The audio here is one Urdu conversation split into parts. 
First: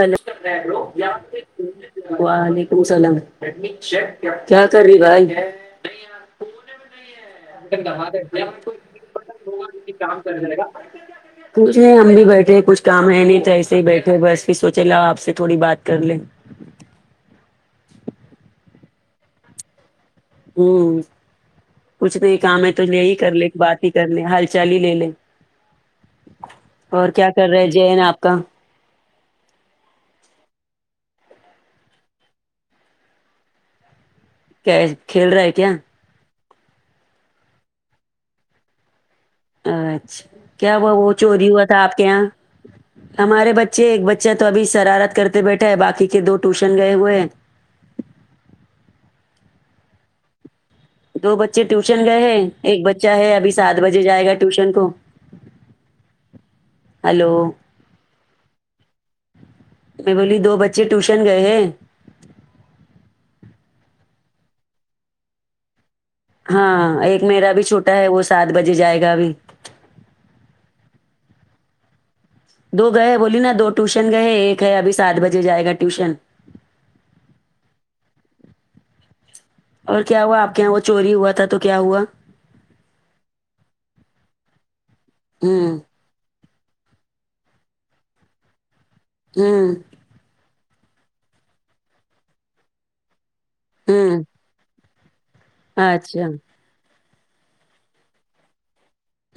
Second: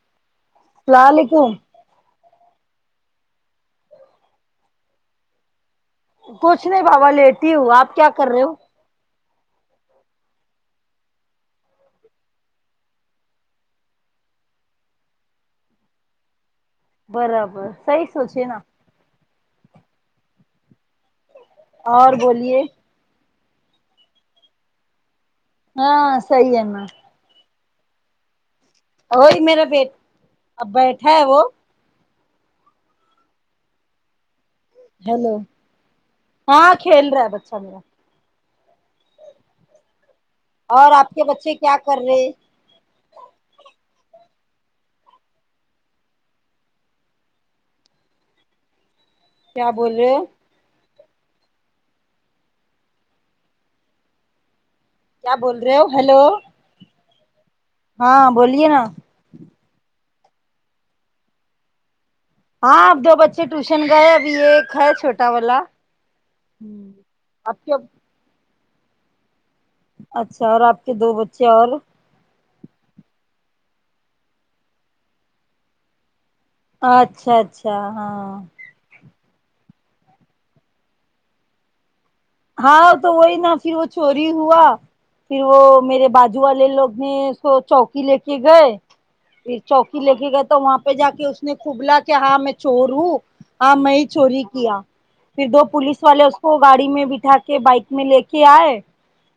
ہو السلام علیکم [unintelligible] وعلیکم سلام کیا کر رہی بھائی کچھ نہیں باوا لیٹی ہو آپ کیا کر رہے ہو تھ [unintelligible] کام کر جائے گا کچھ نہیں ہم بھی بیٹھے ہیں کچھ کام ہے نہیں تو ایسے ہی بیٹھے بس پھر سوچے لا آپ سے تھوڑی بات کر لیں برابر صحیح سوچے نا ہوں اور کچھ نہیں بولیے کام ہے تو یہی کر لے بات ہی کر لے ہال چال ہی لے لے ہاں صحیح ہے مع اور کیا کر رہے ہیں جین آپ کا اوئے میرا بیٹ اب بیٹھا ہے وہ کیا کھیل ہیلو رہا ہے کیا ہاں کھیل رہا ہے بچہ میرا اچھا کیا ہوا اور آپ وہ کے چوری بچے ہوا کیا تھا آپ کے کر یہاں رہے ہمارے بچے ایک بچہ تو ابھی شرارت کرتے بیٹھا ہے باقی کے دو ٹیوشن گئے ہوئے ہیں کیا بولو دو بچے ٹیوشن گئے ہیں ایک بچہ ہے ابھی سات بجے جائے گا ٹیوشن کو کیا بول رہے ہو ہیلو ہلو ہاں بولیے نا میں بولی دو بچے ٹیوشن گئے ہیں ہاں اب دو بچے ٹیوشن گئے ابھی ایک ہے چھوٹا والا ہاں ایک میرا آپ بھی کے چھوٹا ہے وہ سات بجے جائے گا ابھی اچھا اور آپ کے دو بچے اور دو گئے بولی نا دو ٹیوشن گئے ایک ہے ابھی سات بجے جائے گا ٹیوشن اچھا اچھا ہاں اور کیا ہوا آپ کے یہاں وہ چوری ہوا تھا تو کیا ہوا ہاں تو وہی نا پھر وہ چوری ہوا پھر وہ ہوں میرے بعد والے لوگ نے اس کو چوکی لے کے گئے ہوں چوکی لے کے گیے تو وہاں پہ جا کے اس نے کوبلا کہ ہاں میں چور ہوں ہاں میں ہی ہوں چوری کیا پھر دو پولیس والے اچھا اس ہوں کو گاڑی میں بھی اٹھا کے بائک میں لے کے آئے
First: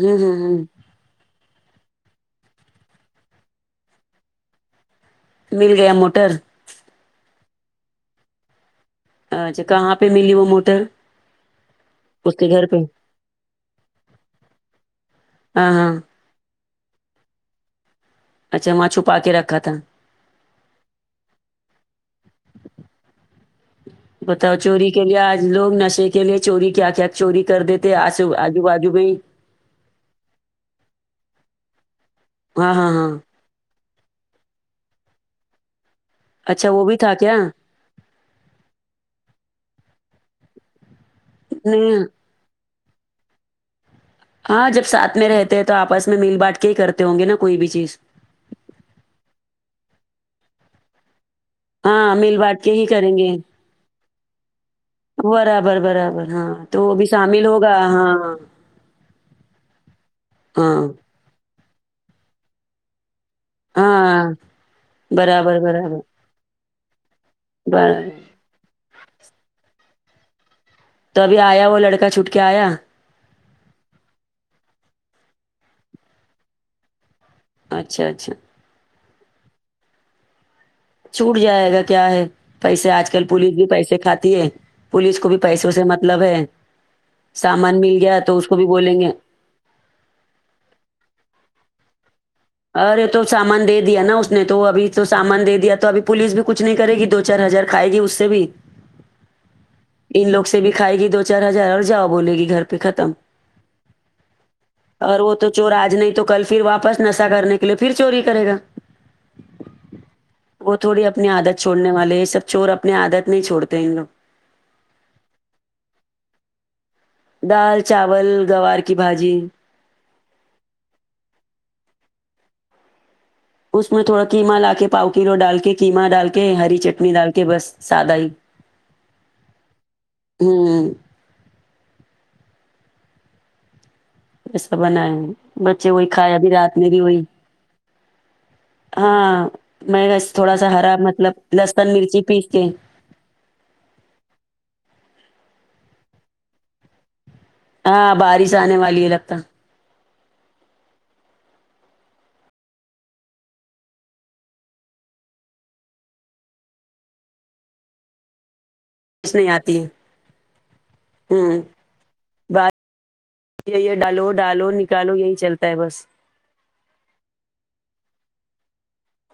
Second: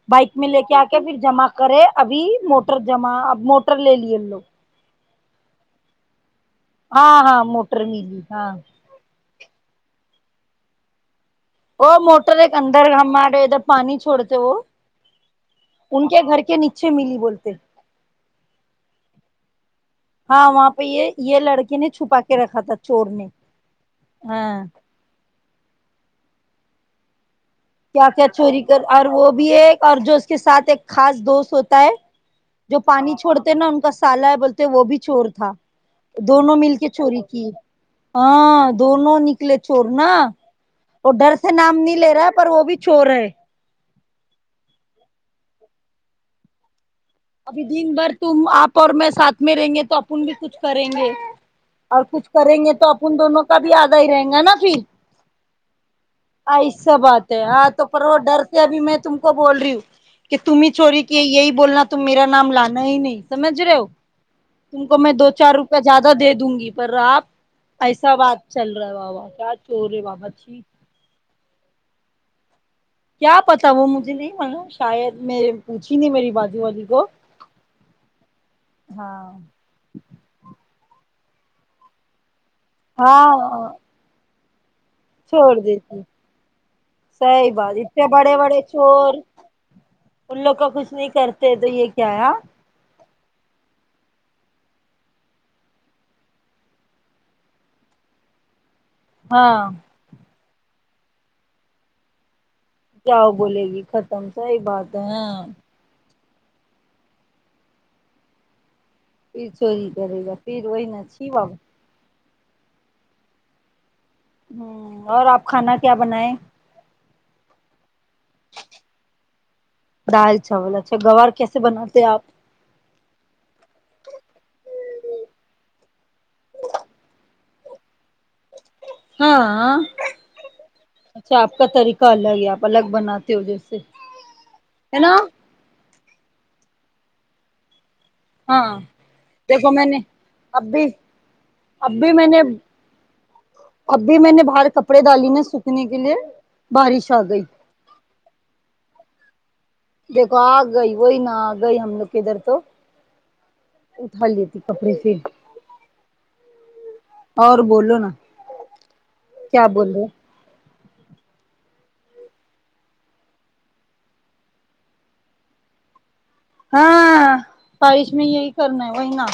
ہوں بائک میں لے ہوں کے آ کہ پھر جمع کرے ابھی موٹر جمع اب موٹر لے لیے ہم لوگ مل گیا موٹر ہاں ہاں موٹر ملی ہاں اچھا کہاں پہ ملی وہ موٹر وہ اس موٹر کے ایک گھر پہ اندر ہمارہے ادھر پانی چھڑتے وہ ہاں ہاں ان کے گھر کے نیچے ملی بولتے اچھا وہاں چھپا کے رکھا تھا ہاں وہاں پہ یہ یہ لڑکے نے چھپا کے رکھا تھا چور نے بتاؤ ہاں چوری کے لیے آج لوگ نشے کے لیے چوری کیا کیا چوری کر دیتے کیا کیا آسو چوری آجو کر باجو میں اور ہی وہ بھی ایک اور جو اس کے ساتھ ایک خاص دوست ہوتا ہے ہاں جو ہاں ہاں پانی چھوڑ نا ان کا سالا ہے بولتے وہ بھی چور تھا دونوں اچھا مل وہ کے بھی تھا چوری کیا کی ہاں دونوں نکلے چور نا اور ڈر سے نام نہیں لے رہا پر وہ بھی چور ہے ہاں جب ساتھ میں رہتے تو آپس میں میل باٹ کے کرتے ہوں گے نا کوئی ابھی بھی دن چیز بھر تم اپ اور میں ساتھ میں رہیں گے تو اپن بھی کچھ کریں گے اور ہاں کچھ مل کریں بانٹ کے گے ہی تو کریں اپن گے دونوں کا بھی آدھا ہی رہیں گا نا پھر برابر برابر ہاں تو وہ ایسا بھی بات ہے شامل ہاں ہوگا تو پر وہ ڈر سے ابھی میں تم کو بول رہی ہوں کہ تم ہی ہاں چوری کئے یہی بولنا تم میرا نام لانا ہی نہیں سمجھ رہے ہو ہاں تم کو میں دو چار برابر روپئے برابر زیادہ دے دوں گی پر آپ برابر ایسا بات چل رہا ہے بابا کیا چور ہے بابا چھی تو ابھی آیا وہ لڑکا چھوٹ کے آیا کیا پتا وہ مجھے نہیں مانا شاید میں پوچھی نہیں میری بازو والی کو اچھا اچھا ہاں چھوٹ جائے گا کیا ہے پیسے آج کل پولیس بھی ہاں پیسے کھاتی ہے پولس کو بھی چھوڑ پیسوں سے دیتی مطلب ہے صحیح بات سامان مل اتنے گیا بڑے تو اس کو بڑے بھی بولیں گے چور ان لوگ کا کچھ نہیں کرتے تو یہ کیا ہے ہاں ارے تو سامان دے دیا نا اس نے تو ابھی تو سامان دے دیا تو ابھی پولیس بھی کچھ نہیں کرے گی دو چار ہزار کھائے گی اس سے بھی ہاں ان لوگ سے بھی کھائے گی دو چار ہزار اور جاؤ بولے گی گھر ختم جاؤ بولے گی ختم صحیح بات ہے اور وہ ہاں تو چور آج نہیں تو کل پھر واپس نشا کرنے کے لیے پھر چوری کرے گا پھر چوری کرے گا پھر وہ وہی نا تھوڑی اپنی چھی بابا عادت چھوڑنے والے یہ سب چور اپنی عادت نہیں چھوڑتے ان لوگ ہوں اور آپ کھانا کیا بنائےیں دال چاول گوار کی بھاجی دال چاول اچھا گوار کیسے بناتے ہیں آپ اس میں تھوڑا قیما لا کے پاؤ کلو ڈال کے قیما ڈال کے ہری چٹنی ڈال کے بس سادہ ہی ہاں ہوں اچھا آپ کا طریقہ الگ ہے آپ الگ بناتے ہو جیسے ایسا بنایا نا بچے وہی کھائے ابھی رات میں بھی وہی ہاں ہاں دیکھو نے میں رس تھوڑا اب سا بھی ہرا مطلب لسن مرچی پیس کے ابھی میں نے باہر کپڑے ڈالی ن سوکھنے کے لیے بارش آ گئی ہاں بارش آنے والی ہے لگتا دیکھو آ گئی وہی نہ آ گئی ہم لوگ کے ادھر تو اٹھا لیٹی کپڑے پھر اور بولو نا پوچ نہیں کیا آتی بول رہے ہوں بات ڈالو ڈالو نکالو یہی چلتا ہے بس ہاں بارش میں یہی کرنا ہے وہی نا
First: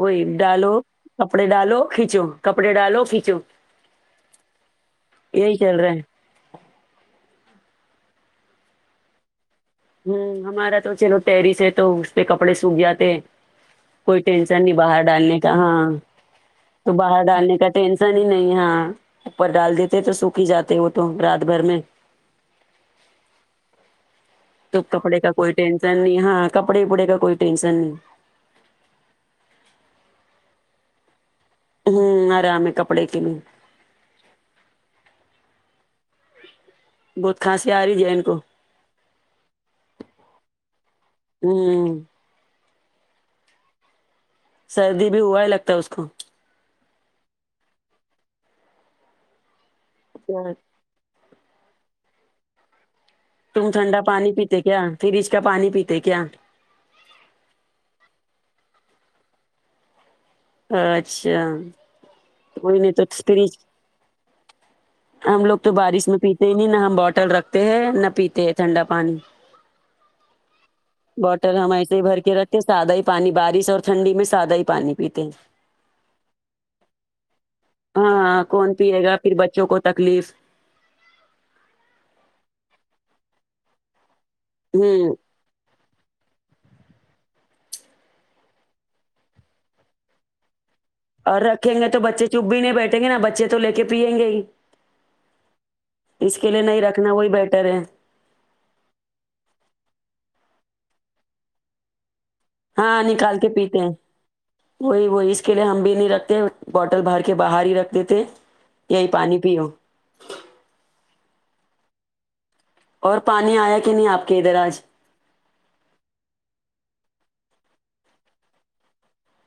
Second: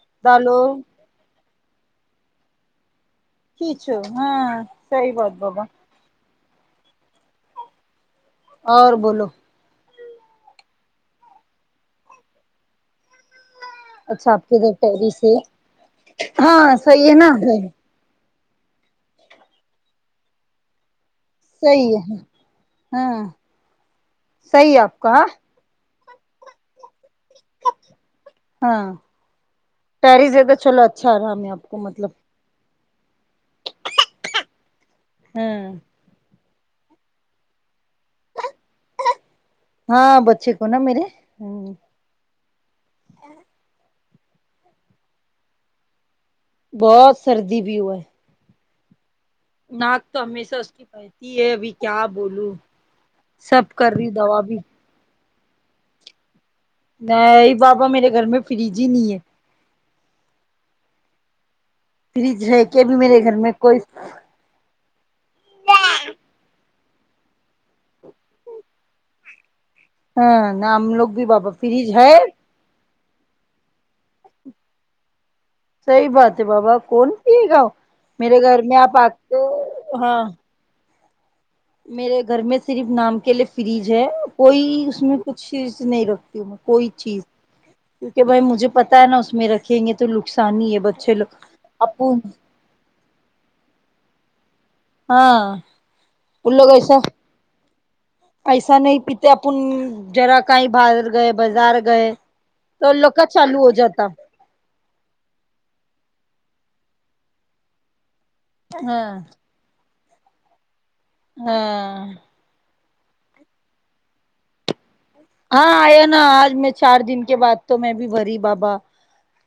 وہی ڈالو کپڑے ڈالو کھیچو کپڑے ڈالو کھیچو کھیچو ہاں صحیح بات بولا چل رہا ہے اور بولو ہوں ہمارا تو چلو ٹیرس ہے تو اس پہ کپڑے سوکھ جاتے ہیں کوئی اچھا آپ کے ٹینشن ادھر نہیں باہر ٹیرس ہے ڈالنے کا ہاں ہاں تو صحیح ہے باہر نا ڈالنے کا ٹینش سنی نہیں ہاں اوپر ڈال دیتے تو سوکھ ہی جاتے وہ تو رات بھر میں صحیح ہے ہاں صحیح تو ہے آپ کپڑے کا کوئی ٹینشن نہیں ہاں کپڑے اپڑے کا کوئی ٹینشن نہیں ہاں پیرس د تو چلو اچھا آ رہا آپ کو ہوں آرام ہے کپڑے کے لیے ہوں بہت کھانسی آ رہی جین کو ہاں بچے کو نا میرے ہمم ہوں سردی بھی ہوا ہے لگتا اس کو بہت سردی بھی ہوا ناک تو ہمیشہ اس کی بہتتی ہے ابھی کیا بولوں سب تم ٹھنڈا کرری پانی دوا بھی پیتے کیا فریج کا پانی پیتے کیا نہیں بابا میرے گھر میں فریج ہی نہیں ہے اچھا فریج رہے کوئی کہ نہیں بھی تو میرے گھر میں فریج کوئی ہم لوگ تو بارش میں پیتے ہی نہیں نہ ہم بوٹل رکھ تے ہے نہ پیتے ہے ٹھنڈا پانی ہاں نہ ہم لوگ بھی بابا بوٹل ہم فریج ایسے ہی ہے بھر رکھتے کے سادہ ہی پانی بارش اور ٹھنڈی میں سادہ ہی پانی پیتے ہیں صحیح بات ہے بابا کون پیے گا ہو میرے ہاں گھر کون میں آپ پیے گا پھر آتے بچوں کو ہاں تکلیف میرے گھر میں صرف نام کے لیے فریج ہے کوئی اس ہوں میں کچھ چیز نہیں رکھتی ہوں میں کوئی چیز کیونکہ بھائی مجھے پتا ہے نا اس میں رکھیں گے تو نقصان ہی ہے بچے لوگ اور رکھیں گے تو اپن بچے چپ بھی نہیں بیٹھیں گے نا بچے تو لے کے پیئیں گے ہی ہاں اس کے ان لیے لوگ نہیں ایسا رکھنا وہی بیٹر ہے ایسا نہیں پیتے اپن جرا کہیں باہر گئے بازار گئے تو ان ہاں لوگ کا نکال کے چالو ہو پیتے ہیں جاتا وہی وہی اس کے لیے ہم بھی نہیں رکھتے بوٹل بھر کے باہر ہی رکھ دے دیتے ہاں یہی پانی پیو ہاں اور پانی آیا کہ نہیں آپ کے ادھر آج ہاں آیا نا آج میں چار دن کے بعد تو میں بھی بھری بابا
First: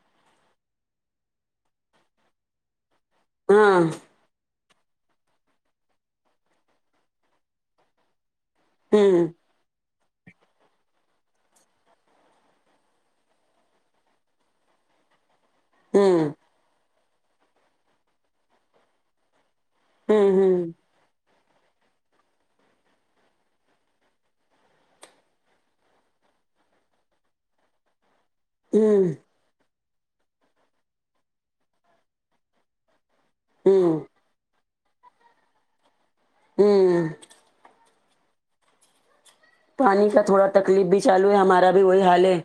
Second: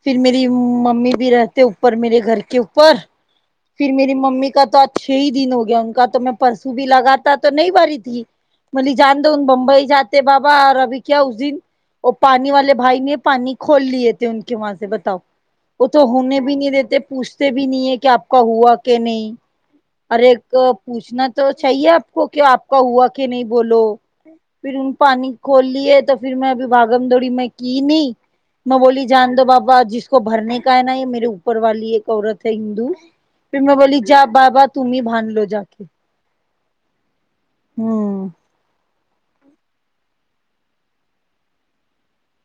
پھر میری ممی بھی رہتے اوپر میرے گھر کے اوپر ہاں پھر میری ممی کا تو ا چھ ہی دن ہو گیا ان کا تو میں پرسوں بھی لگاتا تو نہیں بھری تھی ملی جان ہوں دن بمبئی جاتے بابا اور ابھی کیا اس دن اور پانی والے بھائی نے پانی کھول لیے تھے ان کے وہاں سے بتاؤ وہ تو ہوں ہونے بھی نہیں دیتے پوچھتے بھی نہیں ہے کہ آپ کا ہوا کہ نہیں ہوں ہر ایک کو ہوں اب پوچھنا تو چاہیے آپ کو کہ آپ کا ہوا کہ نہیں بولو پھر ان پانی کھول لیے تو پھر میں ابھی بھاگم دوڑی میں کی نہیں میں بولی ہوں جان دو بابا جس کو بھرنے کا ہے نا یہ میرے اوپر والی ایک عورت ہے ہندو پھر میں بولی ہوں جا بابا تممی بھان لو جاکے کے ہوں پانی کا تھوڑا تکلیف بھی چالو ہے ہمارا بھی وہی حال ہے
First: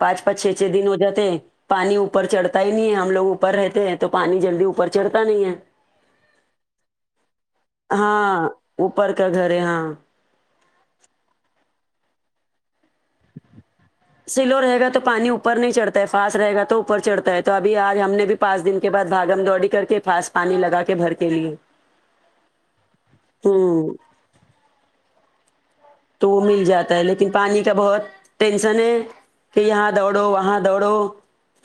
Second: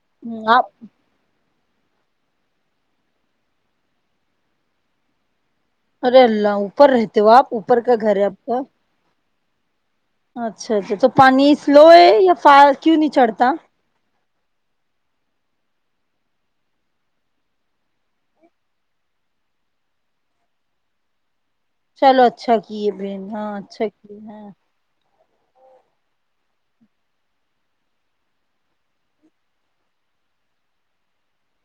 پانچ پانچ چھ چھ آپ دن ہو جاتے ہیں پانی اوپر چڑھتا ہی نہیں ہے ہم لوگ اوپر رہتے ہیں تو پانی جلدی اوپر چڑھتا نہیں ہے ارے اللہ اوپر رہتے ہو آپ اوپر کا گھر ہے آپ ہاں کا اوپر کا گھر ہے ہاں اچھا اچھا تو پانی سلو ہے یا ف کیوں نہیں چڑھتا سلو رہے گا تو پانی اوپر نہیں چڑھتا ہے فاسٹ رہے گا تو اوپر چڑھتا ہے تو ابھی آج ہم نے بھی پانچ دن کے بعد بھاگم دوڑی کر کے فسٹ پانی لگا کے بھر کے لیے چلو اچھا کیے بہن ہاں اچھا ہوں کیے ہیں تو وہ مل جاتا ہے لیکن پانی کا بہت ٹینشن ہے کہ یہاں دوڑو وہاں دوڑو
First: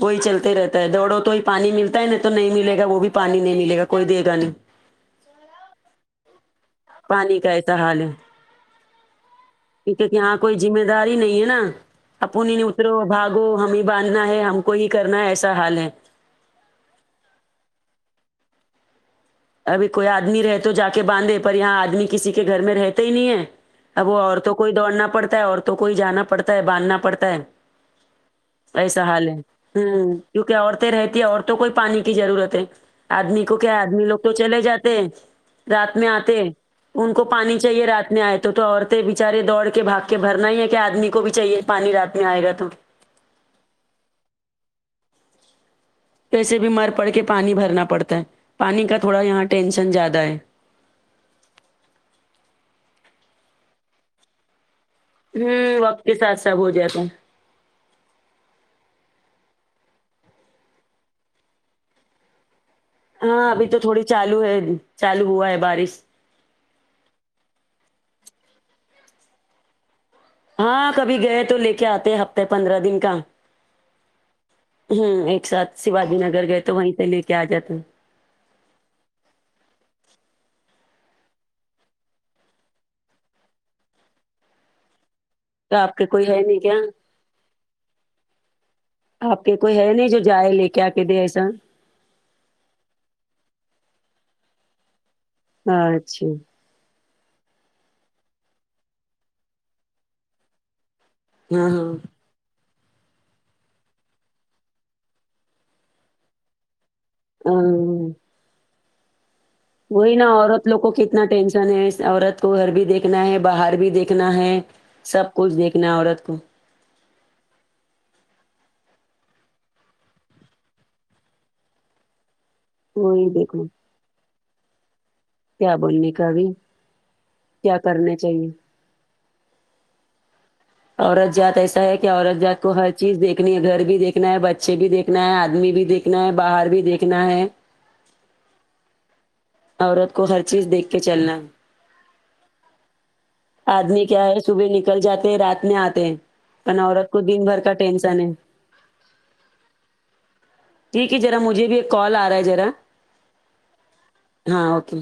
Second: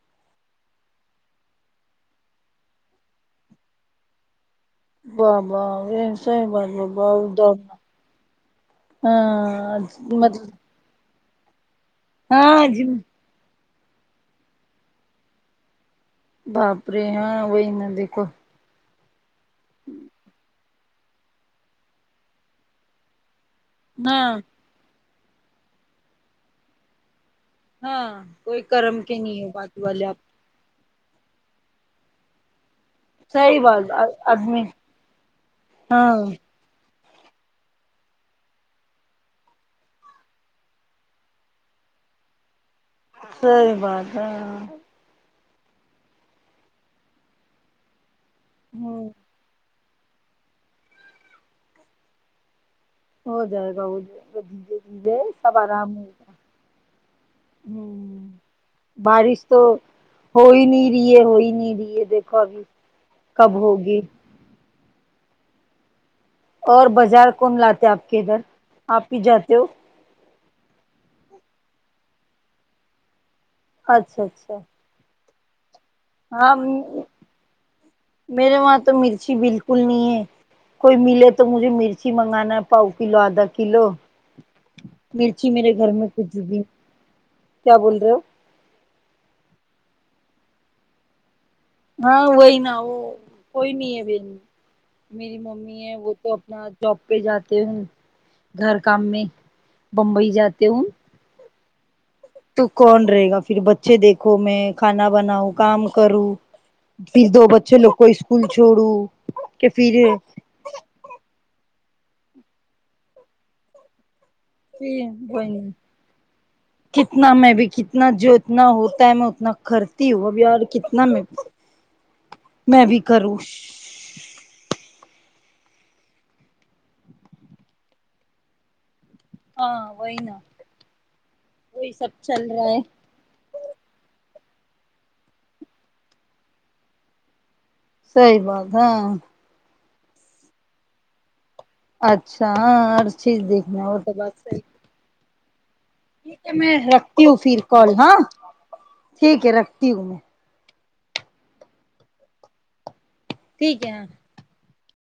وہی چلتے رہتا ہے دوڑو تو ہی پانی ملتا ہے ن تو نہیں ملے گا وہ بھی پانی نہیں ملے گا کوئی دے گا نہیں واہ واہ یہ صحیح بات بولی [unintelligible] بہ پانی د کا ایسا حال ہے ہاں کیونکہ یہاں مطب کوئی ذمہ داری نہیں ہے نا اپنی نہیں جی اترو بھاگو ہمیں باندھنا ہے ہم کو ہی کرنا ہے ایسا حال ہے باپرے ہاں وہی نہ دیکھو ابھی کوئی آدمی رہ تو جا کے باندھے پر یہاں آدمی کسی کے گھر میں رہتا ہی نہیں ہے اب وہ ہاں عورتوں کوئی دوڑنا پڑتا ہے عورتوں کوئی جانا پڑتا ہے باندھنا پڑتا ہے ہاں کوئی کرم ایسا کے حال نہیں ہے بازو والے ہوں آپ کیونکہ عورتیں رہتی ہے عورتوں کو ہی پانی کی ضرورت ہے آدمی کو صحیح کیا ہے بات آدمی لوگ تو آدمی چلے جاتے رات میں ہاں آتے ان کو پانی چاہیے رات میں آئے تو عورتیں بچارے دوڑ کے بھاگ کے بھرنا ہی ہے کہ آدمی کو بھی چاہیے پانی رات میں آئے گا تو صحیح بات ہاں پھرسے بیمار پڑ کے پانی بھرنا پڑتا ہے پانی کا ہوں تھوڑا یہاں ٹینشن زیادہ ہے ہو جائے گا وہ [unintelligible] ہوں وقت کے ساتھ سب ہو جاتا ہ ہوں بارش تو ہو نہیں رہی ہے ہوئی نہیں رہی ہے دیکھو ابھی ہاں کب ابھی تو ہوگی تھوڑی چالو ہے چالو ہوا ہے بارش اور بازار کون لاتے آپ کے ادھر آپ ہی جاتے ہو ہاں کبھی گئے تو لے کے آتے ہفتے پندرہ دن کا اچھا اچھا ہوں ایک ساتھ شیواجی نگر ہاں گئے تو وہیں سے لے کے آ جاتا ہے میرے وہاں تو مرچی بالکل نہیں ہے کوئی ملے تو مجھے مرچی منگانا ہے پاؤ کلو آدھا کلو مرچی میرے تو گھر آپ کے میں کوئی کچھ ہے بی نہیں کیا کیا بول رہے ہو آپ کے کوئی ہے نہیں جو جائے لے کے آ کے دے ایسا ہاں وہی نہ وہ کوئی نہیں ہے میری ممی ہے وہ تو اچھا اپنا جاب پہ جاتے ہوں گھر کام میں بمبئی جاتے ہوں ہاں ہاں تو کون رہے گا پھر بچے دیکھو میں کھانا بناؤ کام کروں پھر دو بچے لگ کو ہاں اسکول چھوڑو وہی نا عورت لوگ کو کتنا ٹینشن ہے عورت کو گھر بھی دیکھنا ہے باہر بھی دیکھنا ہے سب کچھ دیکھنا عورت کو کتنا میں بھی کتنا جو اتنا ہوتا ہے میں اتنا کرتی ہوں اب اور کتنا میں میں بھی وہی کروں دیکھو کیا بولنے کابھی کیا کرنے چاہیے ہاں وہی نا عورت زات ایسا وہی ہے سب کہ عورت چل زات کو رہا ہے ہر چیز دیکھنی ہے گھر بھی دیکھنا ہے بچے بھی دیکھنا ہے آدمی بھی دیکھنا ہے باہر بھی دیکھنا ہے صحیح بات ہاں عورت کو ہر چیز دیکھ کے چلنا اچھا ہاں ہر چیز دیکھنا اور آدمی تو کیا بات ہے صحیح صبح نکل جاتے ہیں رات میں آتے ٹھیک ہے میں عورت کو رکھتی ہوں دن بھر پھر کا کال ہاں ٹینشن ہے ٹھیک ہے رکھتی ہوں میں ٹھیک ہے ذرا مجھے بھی ایک کال آ رہا ہے ذرا ٹھیک ہے ہاں اوکے